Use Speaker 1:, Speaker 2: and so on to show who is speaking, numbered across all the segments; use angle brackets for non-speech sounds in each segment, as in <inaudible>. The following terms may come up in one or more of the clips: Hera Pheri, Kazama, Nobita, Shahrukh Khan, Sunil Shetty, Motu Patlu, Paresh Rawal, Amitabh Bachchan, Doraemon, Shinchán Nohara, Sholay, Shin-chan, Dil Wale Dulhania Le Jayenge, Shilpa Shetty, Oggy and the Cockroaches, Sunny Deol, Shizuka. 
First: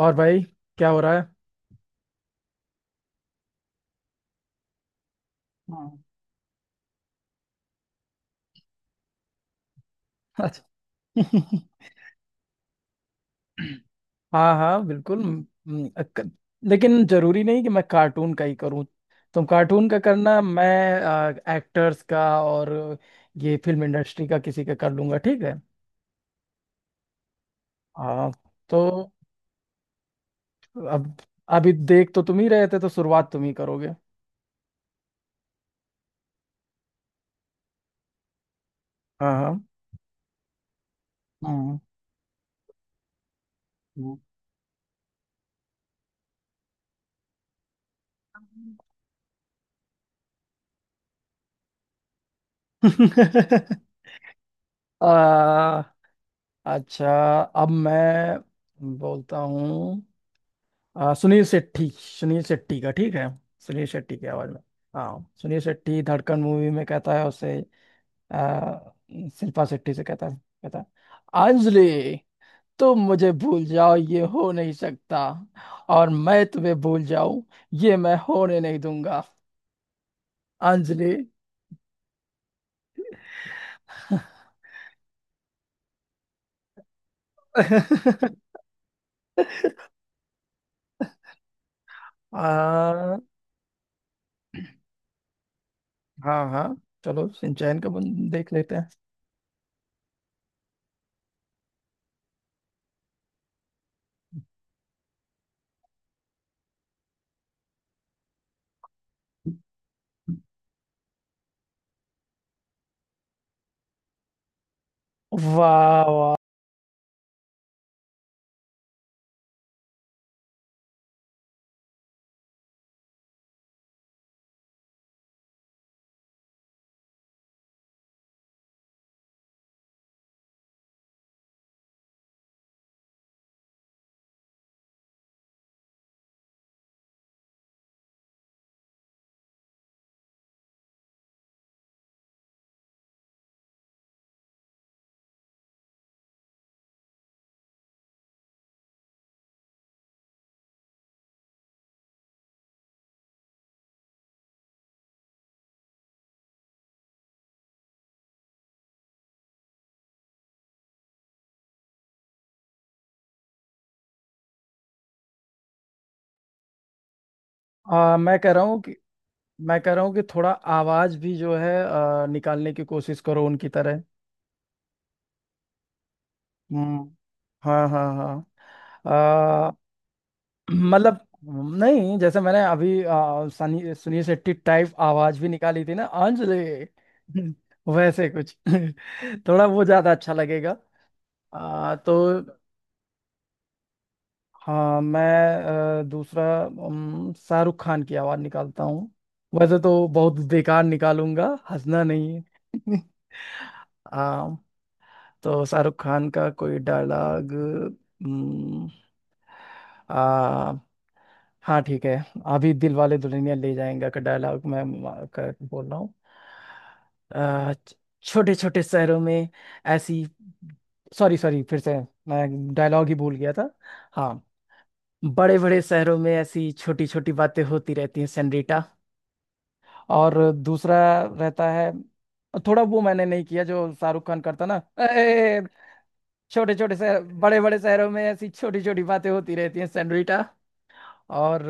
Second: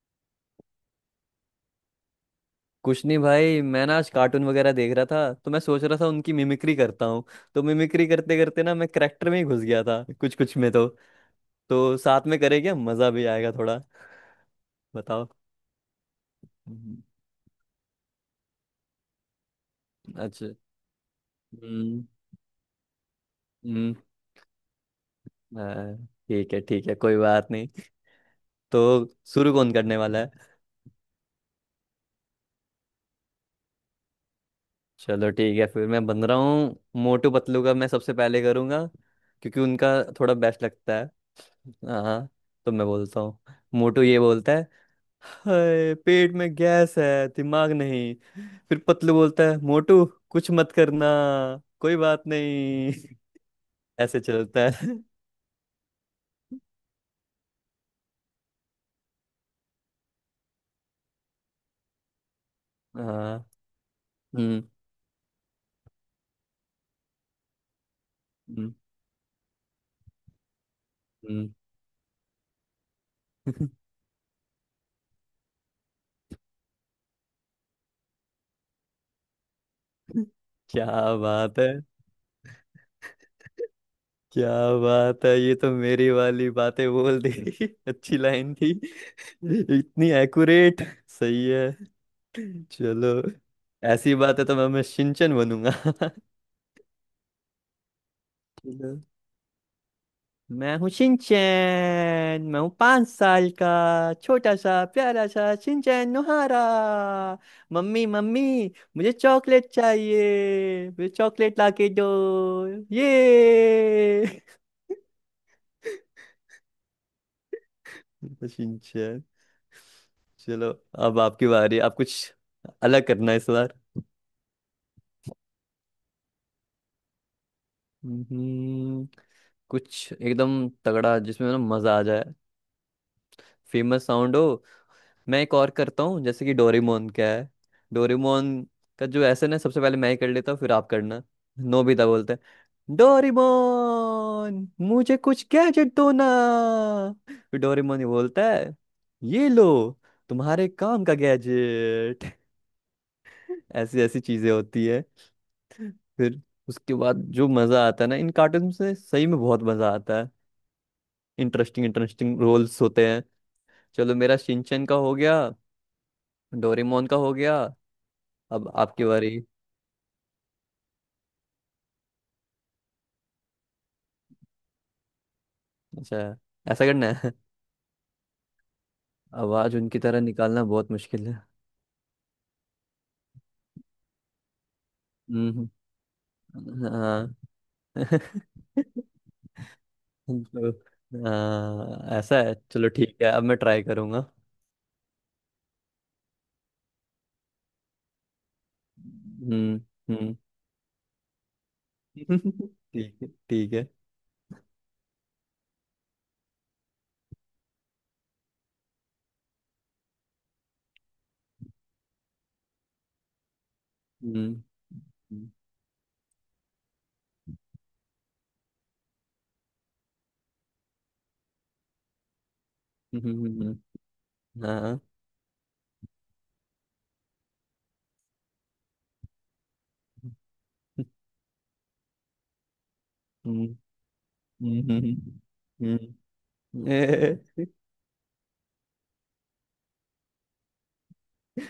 Speaker 1: और भाई, क्या हो रहा है?
Speaker 2: कुछ नहीं भाई, मैं ना आज कार्टून वगैरह देख रहा था, तो मैं सोच
Speaker 1: हाँ।
Speaker 2: रहा था उनकी मिमिक्री करता हूँ। तो मिमिक्री करते करते ना मैं करेक्टर में ही घुस गया था कुछ कुछ
Speaker 1: अच्छा।
Speaker 2: में। तो साथ में करेंगे, मजा भी आएगा थोड़ा।
Speaker 1: <laughs> हाँ हाँ बिल्कुल।
Speaker 2: बताओ। हम्म।
Speaker 1: लेकिन जरूरी नहीं कि मैं कार्टून का ही करूँ। तुम कार्टून का करना,
Speaker 2: अच्छा।
Speaker 1: मैं एक्टर्स
Speaker 2: हम्म।
Speaker 1: का। और ये फिल्म
Speaker 2: हम्म।
Speaker 1: इंडस्ट्री का किसी का कर लूंगा, ठीक है।
Speaker 2: हाँ। ठीक है, ठीक है, कोई बात नहीं।
Speaker 1: हाँ।
Speaker 2: तो
Speaker 1: तो
Speaker 2: शुरू कौन करने वाला है?
Speaker 1: अब अभी देख तो तुम ही रहे थे, तो शुरुआत तुम ही करोगे।
Speaker 2: चलो ठीक है, फिर मैं बन रहा हूँ। मोटू पतलू का मैं सबसे पहले करूँगा,
Speaker 1: हाँ हाँ
Speaker 2: क्योंकि उनका थोड़ा बेस्ट लगता है।
Speaker 1: हाँ
Speaker 2: हाँ, हाँ, तो मैं बोलता हूँ। मोटू
Speaker 1: हाँ।
Speaker 2: ये बोलता है, हाय पेट में गैस है दिमाग नहीं। फिर पतलू बोलता है, मोटू कुछ मत करना, कोई बात नहीं।
Speaker 1: <laughs>
Speaker 2: <laughs> ऐसे चलता है।
Speaker 1: आ, अच्छा, अब मैं बोलता हूँ। सुनील शेट्टी, सुनील शेट्टी का ठीक है।
Speaker 2: हाँ।
Speaker 1: सुनील शेट्टी की आवाज में।
Speaker 2: हम्म।
Speaker 1: हाँ, सुनील शेट्टी धड़कन मूवी में कहता है उसे।
Speaker 2: हम्म।
Speaker 1: आ, शिल्पा शेट्टी से कहता है, कहता है,
Speaker 2: हम्म।
Speaker 1: अंजलि, तुम मुझे भूल जाओ, ये हो नहीं सकता। और मैं तुम्हें भूल जाऊं, ये मैं होने नहीं दूंगा।
Speaker 2: <laughs> क्या
Speaker 1: अंजलि।
Speaker 2: बात है! क्या बात है, ये तो मेरी वाली बातें बोल दी। <laughs> अच्छी
Speaker 1: <laughs>
Speaker 2: लाइन थी। <laughs> इतनी एक्यूरेट! सही है। चलो,
Speaker 1: आ,
Speaker 2: ऐसी बात है तो मैं शिनचैन बनूंगा।
Speaker 1: हाँ हाँ, चलो सिंचैन का देख लेते हैं।
Speaker 2: <laughs> मैं हूँ शिनचैन, मैं हूँ 5 साल का छोटा सा प्यारा सा शिनचैन नोहारा। मम्मी मम्मी, मुझे चॉकलेट चाहिए, मुझे चॉकलेट लाके दो। ये।
Speaker 1: वाह वाह।
Speaker 2: <laughs> तो शिनचैन। चलो, अब आपकी बारी। आप कुछ अलग करना है इस बार। हम्म, कुछ एकदम तगड़ा जिसमें ना मजा आ जाए, फेमस साउंड हो। मैं एक और करता हूँ, जैसे कि डोरेमोन क्या है। डोरेमोन का जो ऐसे ना, सबसे पहले मैं ही कर लेता हूँ, फिर आप करना। नोबिता बोलते हैं, डोरेमोन मुझे कुछ गैजेट दो ना। फिर डोरेमोन ही बोलता है, ये लो तुम्हारे काम का गैजेट। <laughs> ऐसी ऐसी चीजें होती है। फिर उसके बाद जो मजा आता है ना, इन कार्टून से सही में बहुत मजा आता है। इंटरेस्टिंग इंटरेस्टिंग रोल्स होते हैं। चलो, मेरा शिनचैन का हो गया, डोरेमोन का हो गया।
Speaker 1: आ, मैं कह रहा
Speaker 2: अब
Speaker 1: हूँ कि
Speaker 2: आपकी बारी।
Speaker 1: मैं कह रहा हूँ कि थोड़ा आवाज भी जो है निकालने की कोशिश करो उनकी तरह।
Speaker 2: अच्छा। ऐसा करना
Speaker 1: हम्म।
Speaker 2: है?
Speaker 1: हाँ हाँ हाँ।
Speaker 2: आवाज उनकी तरह निकालना
Speaker 1: <clears throat>
Speaker 2: बहुत
Speaker 1: मतलब
Speaker 2: मुश्किल है।
Speaker 1: नहीं, जैसे मैंने अभी सनी सुनील शेट्टी टाइप आवाज भी
Speaker 2: हम्म।
Speaker 1: निकाली थी ना अंजलि।
Speaker 2: हाँ।
Speaker 1: <laughs> वैसे
Speaker 2: <laughs>
Speaker 1: कुछ <laughs> थोड़ा वो ज्यादा अच्छा
Speaker 2: तो,
Speaker 1: लगेगा।
Speaker 2: हाँ, ऐसा
Speaker 1: तो
Speaker 2: है, चलो ठीक है, अब मैं ट्राई करूंगा।
Speaker 1: हाँ, मैं दूसरा शाहरुख खान की आवाज निकालता हूँ। वैसे
Speaker 2: हम्म।
Speaker 1: तो
Speaker 2: हम्म।
Speaker 1: बहुत बेकार निकालूंगा। हंसना नहीं
Speaker 2: <laughs>
Speaker 1: है।
Speaker 2: ठीक है, ठीक है।
Speaker 1: <laughs> आ, तो शाहरुख खान का कोई डायलॉग। आ हाँ ठीक है। अभी दिल वाले दुल्हनिया ले जाएंगे का
Speaker 2: हम्म।
Speaker 1: डायलॉग मैं
Speaker 2: हम्म।
Speaker 1: का बोल रहा हूँ। आ, छोटे छोटे शहरों में ऐसी। सॉरी सॉरी, फिर से। मैं डायलॉग ही भूल
Speaker 2: हम्म।
Speaker 1: गया था।
Speaker 2: हम्म।
Speaker 1: हाँ।
Speaker 2: हाँ।
Speaker 1: बड़े बड़े शहरों में ऐसी छोटी छोटी बातें होती रहती हैं, सेनरीटा। और दूसरा रहता है, थोड़ा वो मैंने नहीं किया
Speaker 2: हम्म।
Speaker 1: जो शाहरुख खान करता ना।
Speaker 2: हम्म। हम्म।
Speaker 1: छोटे छोटे शहर, बड़े
Speaker 2: हम्म।
Speaker 1: बड़े
Speaker 2: <laughs>
Speaker 1: शहरों में ऐसी छोटी छोटी बातें होती रहती हैं, सैंडविटा। और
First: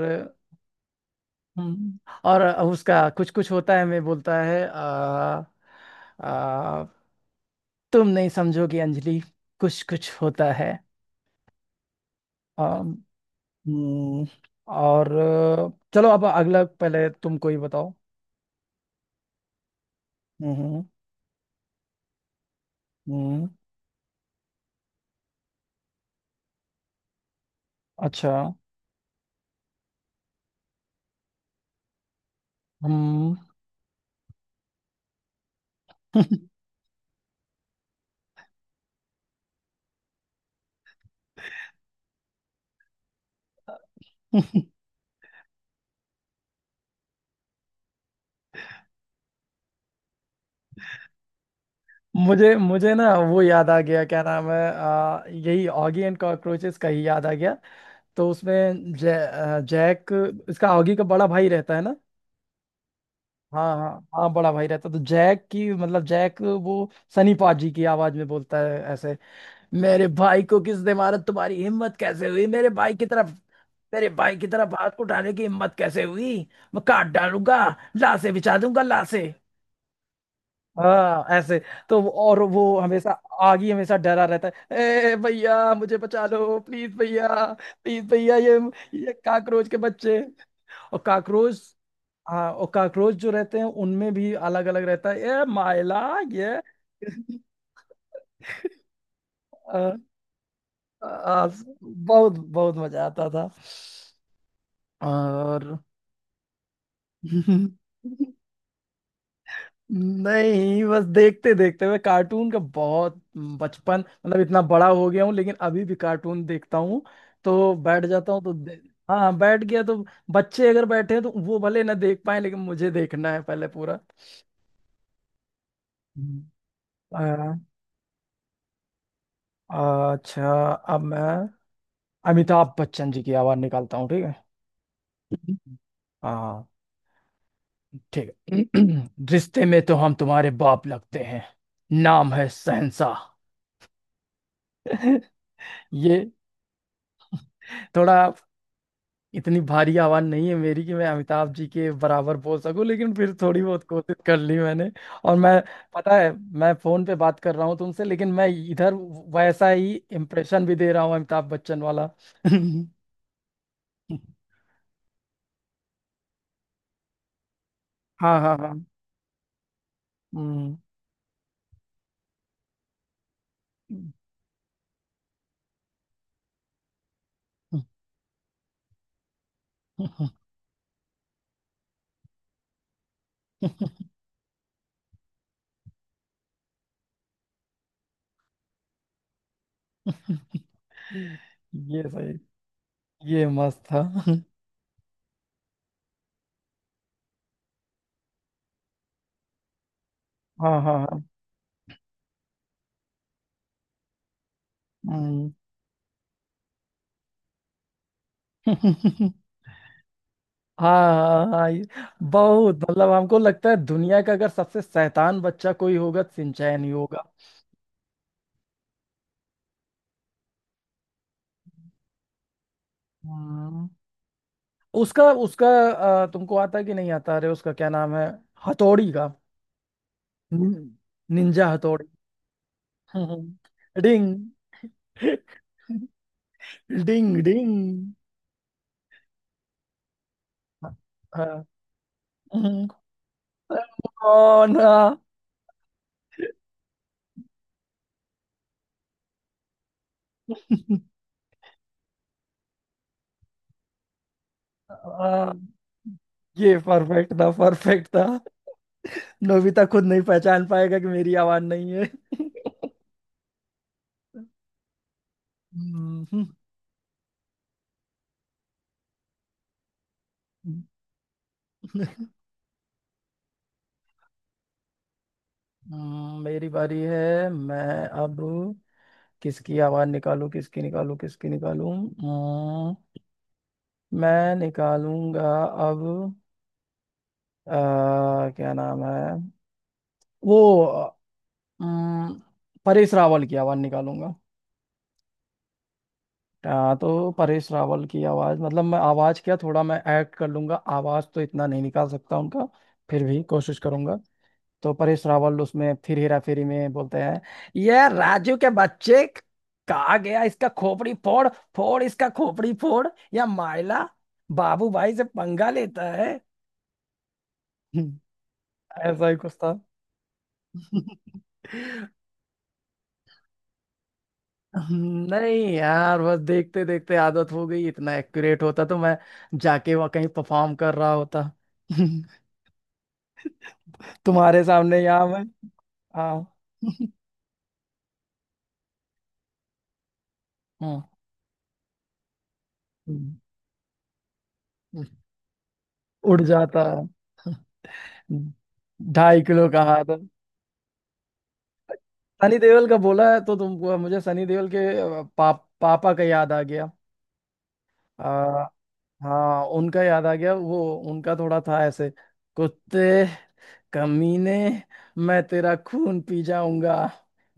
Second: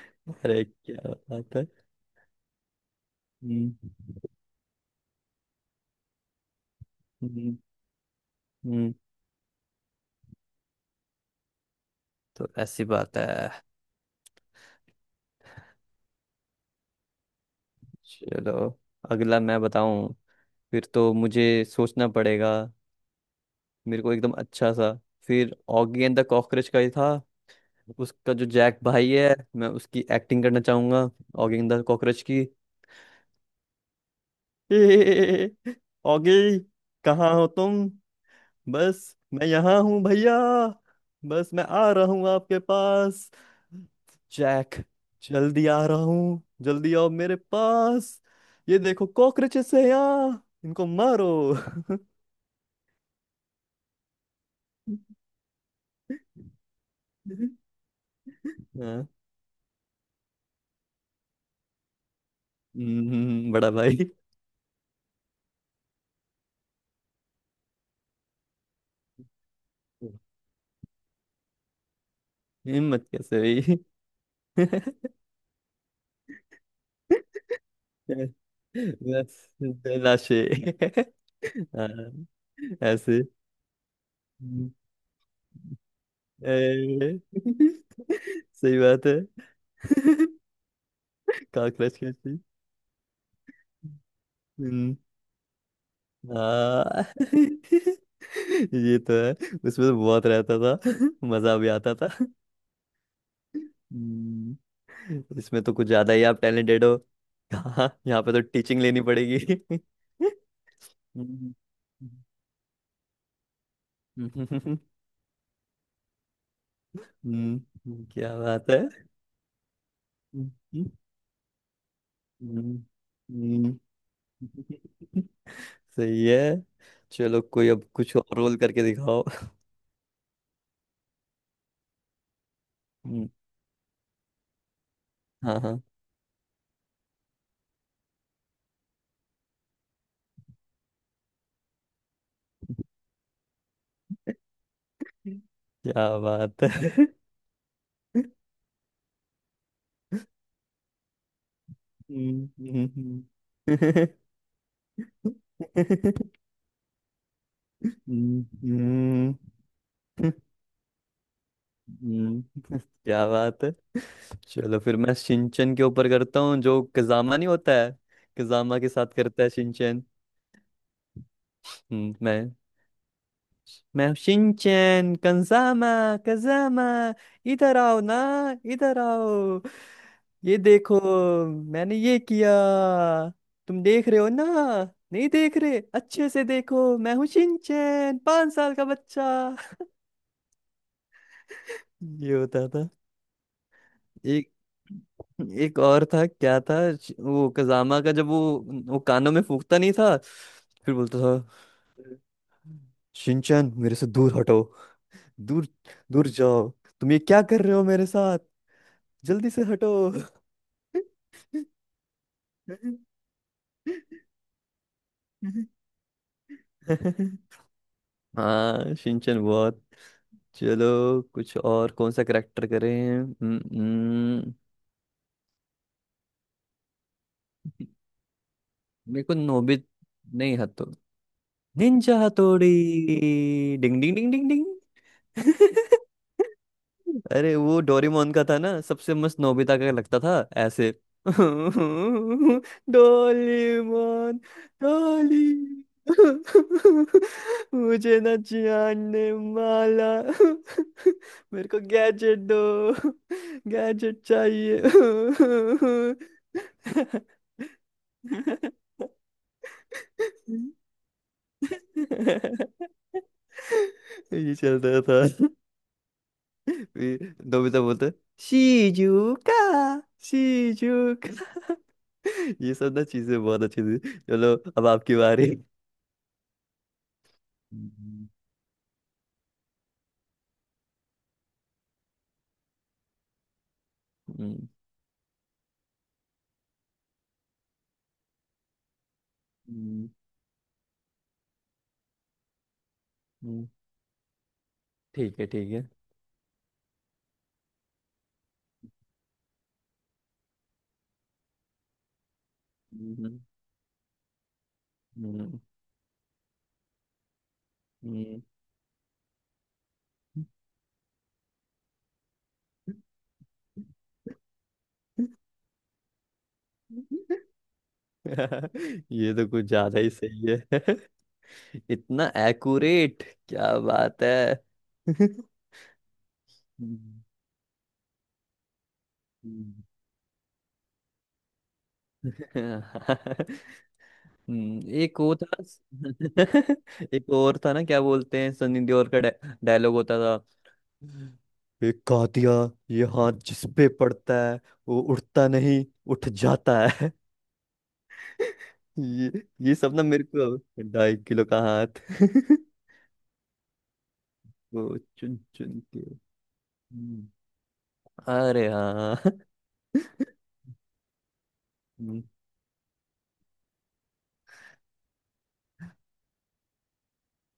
Speaker 2: अरे क्या बात है!
Speaker 1: हम्म, और उसका कुछ कुछ
Speaker 2: हम्म।
Speaker 1: होता है, मैं बोलता है। आ,
Speaker 2: हम्म।
Speaker 1: तुम नहीं समझोगी
Speaker 2: हम्म।
Speaker 1: अंजलि, कुछ कुछ होता है।
Speaker 2: तो
Speaker 1: आ,
Speaker 2: ऐसी बात है।
Speaker 1: हम्म, और चलो, अब अगला पहले तुम कोई बताओ।
Speaker 2: चलो, अगला मैं बताऊं।
Speaker 1: हम्म
Speaker 2: फिर तो मुझे सोचना पड़ेगा।
Speaker 1: हम्म।
Speaker 2: मेरे को एकदम अच्छा सा। फिर ऑगी एंड द कॉकरोच का ही था।
Speaker 1: अच्छा।
Speaker 2: उसका जो जैक भाई है, मैं उसकी एक्टिंग करना चाहूंगा। ऑगी एंड द कॉकरोच की।
Speaker 1: हम्म।
Speaker 2: <laughs> ऑगी, कहाँ हो तुम? बस मैं यहाँ हूँ भैया, बस मैं आ रहा हूँ आपके पास।
Speaker 1: <laughs>
Speaker 2: जैक जल्दी आ रहा हूँ, जल्दी आओ मेरे पास। ये देखो कॉकरोचेस है यहाँ, इनको मारो।
Speaker 1: मुझे मुझे ना वो याद आ गया, क्या नाम है, यही ऑगी एंड कॉकरोचेस का ही याद आ
Speaker 2: हाँ।
Speaker 1: गया। तो उसमें जैक, इसका ऑगी का बड़ा भाई रहता है ना।
Speaker 2: बड़ा
Speaker 1: हाँ हाँ।
Speaker 2: भाई।
Speaker 1: हाँ, बड़ा भाई रहता है, तो जैक की, मतलब जैक वो सनी पाजी की आवाज में बोलता है ऐसे। मेरे भाई को किसने मारा, तुम्हारी हिम्मत कैसे हुई मेरे भाई की
Speaker 2: हिम्मत
Speaker 1: तरफ,
Speaker 2: कैसे हुई!
Speaker 1: मेरे भाई की तरफ हाथ
Speaker 2: <laughs>
Speaker 1: उठाने की हिम्मत कैसे हुई। मैं काट डालूंगा, लाशें बिछा दूंगा, लाशें।
Speaker 2: बस। लाशे! <laughs>
Speaker 1: हाँ ऐसे।
Speaker 2: हाँ,
Speaker 1: और वो हमेशा,
Speaker 2: ऐसे।
Speaker 1: आगे हमेशा डरा रहता
Speaker 2: हम्म।
Speaker 1: है। ए भैया मुझे बचा लो, प्लीज
Speaker 2: ए!
Speaker 1: भैया।
Speaker 2: <laughs>
Speaker 1: प्लीज भैया
Speaker 2: सही बात
Speaker 1: ये
Speaker 2: है।
Speaker 1: काकरोच के बच्चे।
Speaker 2: <laughs>
Speaker 1: और काकरोच।
Speaker 2: काकरोच कैसी!
Speaker 1: हाँ, और काकरोच जो रहते हैं उनमें भी अलग अलग
Speaker 2: हम्म।
Speaker 1: रहता है, ये माइला, ये।
Speaker 2: हाँ।
Speaker 1: <laughs>
Speaker 2: <laughs> ये तो है, उसमें
Speaker 1: आ,
Speaker 2: तो बहुत रहता था। <laughs>
Speaker 1: आ,
Speaker 2: मजा भी आता था।
Speaker 1: बहुत बहुत मजा आता था।
Speaker 2: हम्म, इसमें
Speaker 1: और।
Speaker 2: तो कुछ ज्यादा ही आप टैलेंटेड हो।
Speaker 1: <laughs>
Speaker 2: हाँ, यहाँ पे तो टीचिंग लेनी पड़ेगी। <laughs>
Speaker 1: नहीं, बस देखते
Speaker 2: हम्म।
Speaker 1: देखते हुए कार्टून का बहुत बचपन,
Speaker 2: <laughs>
Speaker 1: मतलब इतना
Speaker 2: हम्म।
Speaker 1: बड़ा हो गया हूँ लेकिन अभी भी कार्टून देखता हूँ। तो बैठ जाता
Speaker 2: क्या
Speaker 1: हूँ तो
Speaker 2: बात है। <laughs> हम्म।
Speaker 1: हाँ, बैठ गया तो बच्चे अगर बैठे हैं तो वो भले ना देख पाए लेकिन
Speaker 2: हम्म।
Speaker 1: मुझे देखना है पहले
Speaker 2: हम्म।
Speaker 1: पूरा।
Speaker 2: सही है। चलो,
Speaker 1: हम्म।
Speaker 2: कोई अब कुछ और रोल करके दिखाओ। <laughs>
Speaker 1: अच्छा। अब मैं अमिताभ बच्चन जी
Speaker 2: हम्म।
Speaker 1: की आवाज निकालता हूँ, ठीक है।
Speaker 2: हाँ,
Speaker 1: हम्म।
Speaker 2: हाँ।
Speaker 1: हाँ ठीक है। <clears throat> रिश्ते में तो हम तुम्हारे बाप लगते हैं, नाम है शहंशाह। <laughs>
Speaker 2: क्या
Speaker 1: ये
Speaker 2: बात है। <laughs>
Speaker 1: थोड़ा, इतनी भारी आवाज नहीं है मेरी कि मैं अमिताभ जी के बराबर
Speaker 2: हम्म।
Speaker 1: बोल सकूं, लेकिन
Speaker 2: हम्म।
Speaker 1: फिर थोड़ी बहुत
Speaker 2: हम्म।
Speaker 1: कोशिश कर ली मैंने। और मैं, पता है, मैं फोन पे बात कर रहा हूँ तुमसे लेकिन मैं इधर
Speaker 2: हम्म।
Speaker 1: वैसा ही इम्प्रेशन भी दे रहा हूँ, अमिताभ बच्चन वाला।
Speaker 2: हम्म,
Speaker 1: <laughs>
Speaker 2: क्या बात है। चलो फिर मैं शिनचैन के ऊपर करता हूँ, जो कजामा नहीं होता है।
Speaker 1: हाँ हाँ हाँ।
Speaker 2: कजामा के साथ करता है शिनचैन। हम्म। मैं।
Speaker 1: हम्म।
Speaker 2: मैं शिनचैन। कंजामा, कंजामा, इधर आओ ना, इधर आओ।
Speaker 1: ये
Speaker 2: ये देखो मैंने ये किया, तुम देख रहे हो ना? नहीं देख रहे, अच्छे से देखो, मैं हूँ शिनचैन 5 साल का बच्चा। <laughs> ये
Speaker 1: सही,
Speaker 2: होता था।
Speaker 1: ये मस्त था।
Speaker 2: एक एक और था, क्या था, वो कजामा का, जब वो कानों में फूंकता नहीं था
Speaker 1: हाँ
Speaker 2: फिर
Speaker 1: हाँ
Speaker 2: बोलता
Speaker 1: हाँ।
Speaker 2: था, शिनचैन मेरे से दूर हटो,
Speaker 1: हम्म।
Speaker 2: दूर, दूर जाओ, तुम ये क्या कर रहे हो मेरे साथ, जल्दी से हटो।
Speaker 1: हाँ हाँ हाँ, ये बहुत, मतलब हमको लगता है दुनिया का अगर सबसे शैतान बच्चा
Speaker 2: <laughs>
Speaker 1: कोई होगा सिंचैन ही होगा।
Speaker 2: हाँ शिनचैन बहुत। चलो, कुछ और कौन सा करेक्टर करें? हम्म।
Speaker 1: हम्म।
Speaker 2: हम्म।
Speaker 1: उसका उसका तुमको आता है कि नहीं आता, अरे उसका क्या नाम है, हथौड़ी
Speaker 2: मेरे
Speaker 1: का।
Speaker 2: को नोबित नहीं,
Speaker 1: निन-
Speaker 2: हतो।
Speaker 1: निंजा हथौड़ी।
Speaker 2: निंजा हथौड़ी।
Speaker 1: हम्म।
Speaker 2: डिंग डिंग डिंग
Speaker 1: डिंग
Speaker 2: डिंग डिंग। <laughs>
Speaker 1: डिंग
Speaker 2: अरे
Speaker 1: डिंग।
Speaker 2: वो डोरेमोन का था ना सबसे मस्त, नोबिता का लगता था ऐसे।
Speaker 1: हाँ।
Speaker 2: <laughs>
Speaker 1: हाँ।
Speaker 2: डोरेमोन।
Speaker 1: कौन।
Speaker 2: डोली। <laughs> मुझे ना जानने वाला। <laughs> मेरे को गैजेट दो, गैजेट चाहिए।
Speaker 1: हाँ।
Speaker 2: <laughs>
Speaker 1: ये परफेक्ट था, परफेक्ट था। नोबिता खुद नहीं पहचान पाएगा कि मेरी आवाज नहीं है।
Speaker 2: ये चलता था। <laughs>
Speaker 1: हम्म।
Speaker 2: फिर नोबिता बोलता, शिजुका, शिजुका। ये सब ना चीजें बहुत अच्छी थी। चलो, अब आपकी बारी।
Speaker 1: मेरी बारी है। मैं
Speaker 2: हम्म।
Speaker 1: अब किसकी आवाज निकालूं, किसकी निकालूं, किसकी निकालूं। हम्म। मैं
Speaker 2: हम्म।
Speaker 1: निकालूंगा अब। क्या नाम है,
Speaker 2: हम्म।
Speaker 1: वो, हम्म, परेश रावल की
Speaker 2: हम्म।
Speaker 1: आवाज निकालूंगा।
Speaker 2: ठीक है, ठीक है। <laughs>
Speaker 1: तो परेश रावल की आवाज, मतलब मैं आवाज क्या, थोड़ा मैं एक्ट कर लूंगा, आवाज तो इतना नहीं निकाल सकता उनका। फिर
Speaker 2: हम्म।
Speaker 1: भी कोशिश करूंगा। तो परेश
Speaker 2: हम्म।
Speaker 1: रावल उसमें फिर हेरा फेरी में बोलते हैं, ये
Speaker 2: हम्म।
Speaker 1: राजू के बच्चे, कहा गया इसका खोपड़ी फोड़, फोड़ इसका खोपड़ी फोड़, या माइला, बाबू भाई से पंगा लेता है। <laughs> हम्म।
Speaker 2: <laughs>
Speaker 1: ऐसा
Speaker 2: ये
Speaker 1: ही
Speaker 2: तो
Speaker 1: कुछ
Speaker 2: कुछ
Speaker 1: था।
Speaker 2: ज्यादा ही सही है।
Speaker 1: <laughs>
Speaker 2: <laughs> इतना एक्यूरेट! क्या बात है।
Speaker 1: हम्म।
Speaker 2: <laughs>
Speaker 1: नहीं यार, बस देखते देखते
Speaker 2: हम्म।
Speaker 1: आदत हो गई, इतना एक्यूरेट होता तो मैं
Speaker 2: हम्म।
Speaker 1: जाके वहाँ कहीं परफॉर्म कर रहा होता। <laughs>
Speaker 2: <laughs>
Speaker 1: तुम्हारे सामने
Speaker 2: एक
Speaker 1: यहाँ
Speaker 2: वो
Speaker 1: मैं।
Speaker 2: था।
Speaker 1: हाँ।
Speaker 2: <laughs>
Speaker 1: <laughs>
Speaker 2: एक और था ना, क्या बोलते हैं सनी देओल का डायलॉग होता था,
Speaker 1: हम्म,
Speaker 2: एक कहा दिया ये हाथ जिस पे पड़ता है वो
Speaker 1: हम्म।
Speaker 2: उठता नहीं, उठ
Speaker 1: उड़
Speaker 2: जाता
Speaker 1: जाता
Speaker 2: है।
Speaker 1: है,
Speaker 2: <laughs> ये।
Speaker 1: ढाई किलो
Speaker 2: ये
Speaker 1: का
Speaker 2: सब ना
Speaker 1: हाथ।
Speaker 2: मेरे को, अब 2.5 किलो का हाथ।
Speaker 1: सनी
Speaker 2: <laughs>
Speaker 1: देओल का बोला है तो तुमको मुझे सनी देओल के
Speaker 2: वो चुन चुन के।
Speaker 1: पापा का याद आ गया।
Speaker 2: हम्म।
Speaker 1: आ,
Speaker 2: अरे हाँ।
Speaker 1: हाँ, उनका याद
Speaker 2: <laughs>
Speaker 1: आ गया वो। उनका थोड़ा था ऐसे। कुत्ते, कमीने, मैं तेरा खून पी जाऊंगा।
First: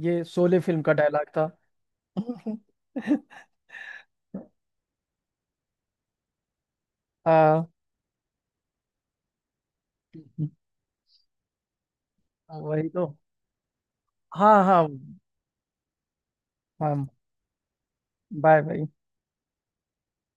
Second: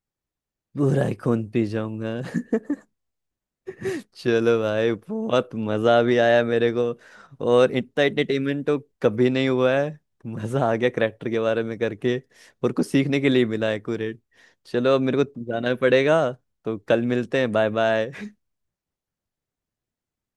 Speaker 1: ये शोले फिल्म का
Speaker 2: बुरा ही
Speaker 1: डायलॉग था।
Speaker 2: खून पी जाऊंगा। <laughs>
Speaker 1: <laughs>
Speaker 2: चलो भाई, बहुत मजा भी आया मेरे को,
Speaker 1: आ,
Speaker 2: और इतना एंटरटेनमेंट तो कभी नहीं हुआ है। मजा आ गया करेक्टर के बारे में करके, और कुछ
Speaker 1: वही तो।
Speaker 2: सीखने के लिए मिला है एक्यूरेट।
Speaker 1: हाँ हाँ
Speaker 2: चलो अब मेरे को जाना पड़ेगा, तो कल
Speaker 1: हाँ।
Speaker 2: मिलते हैं, बाय बाय।
Speaker 1: Bye bye.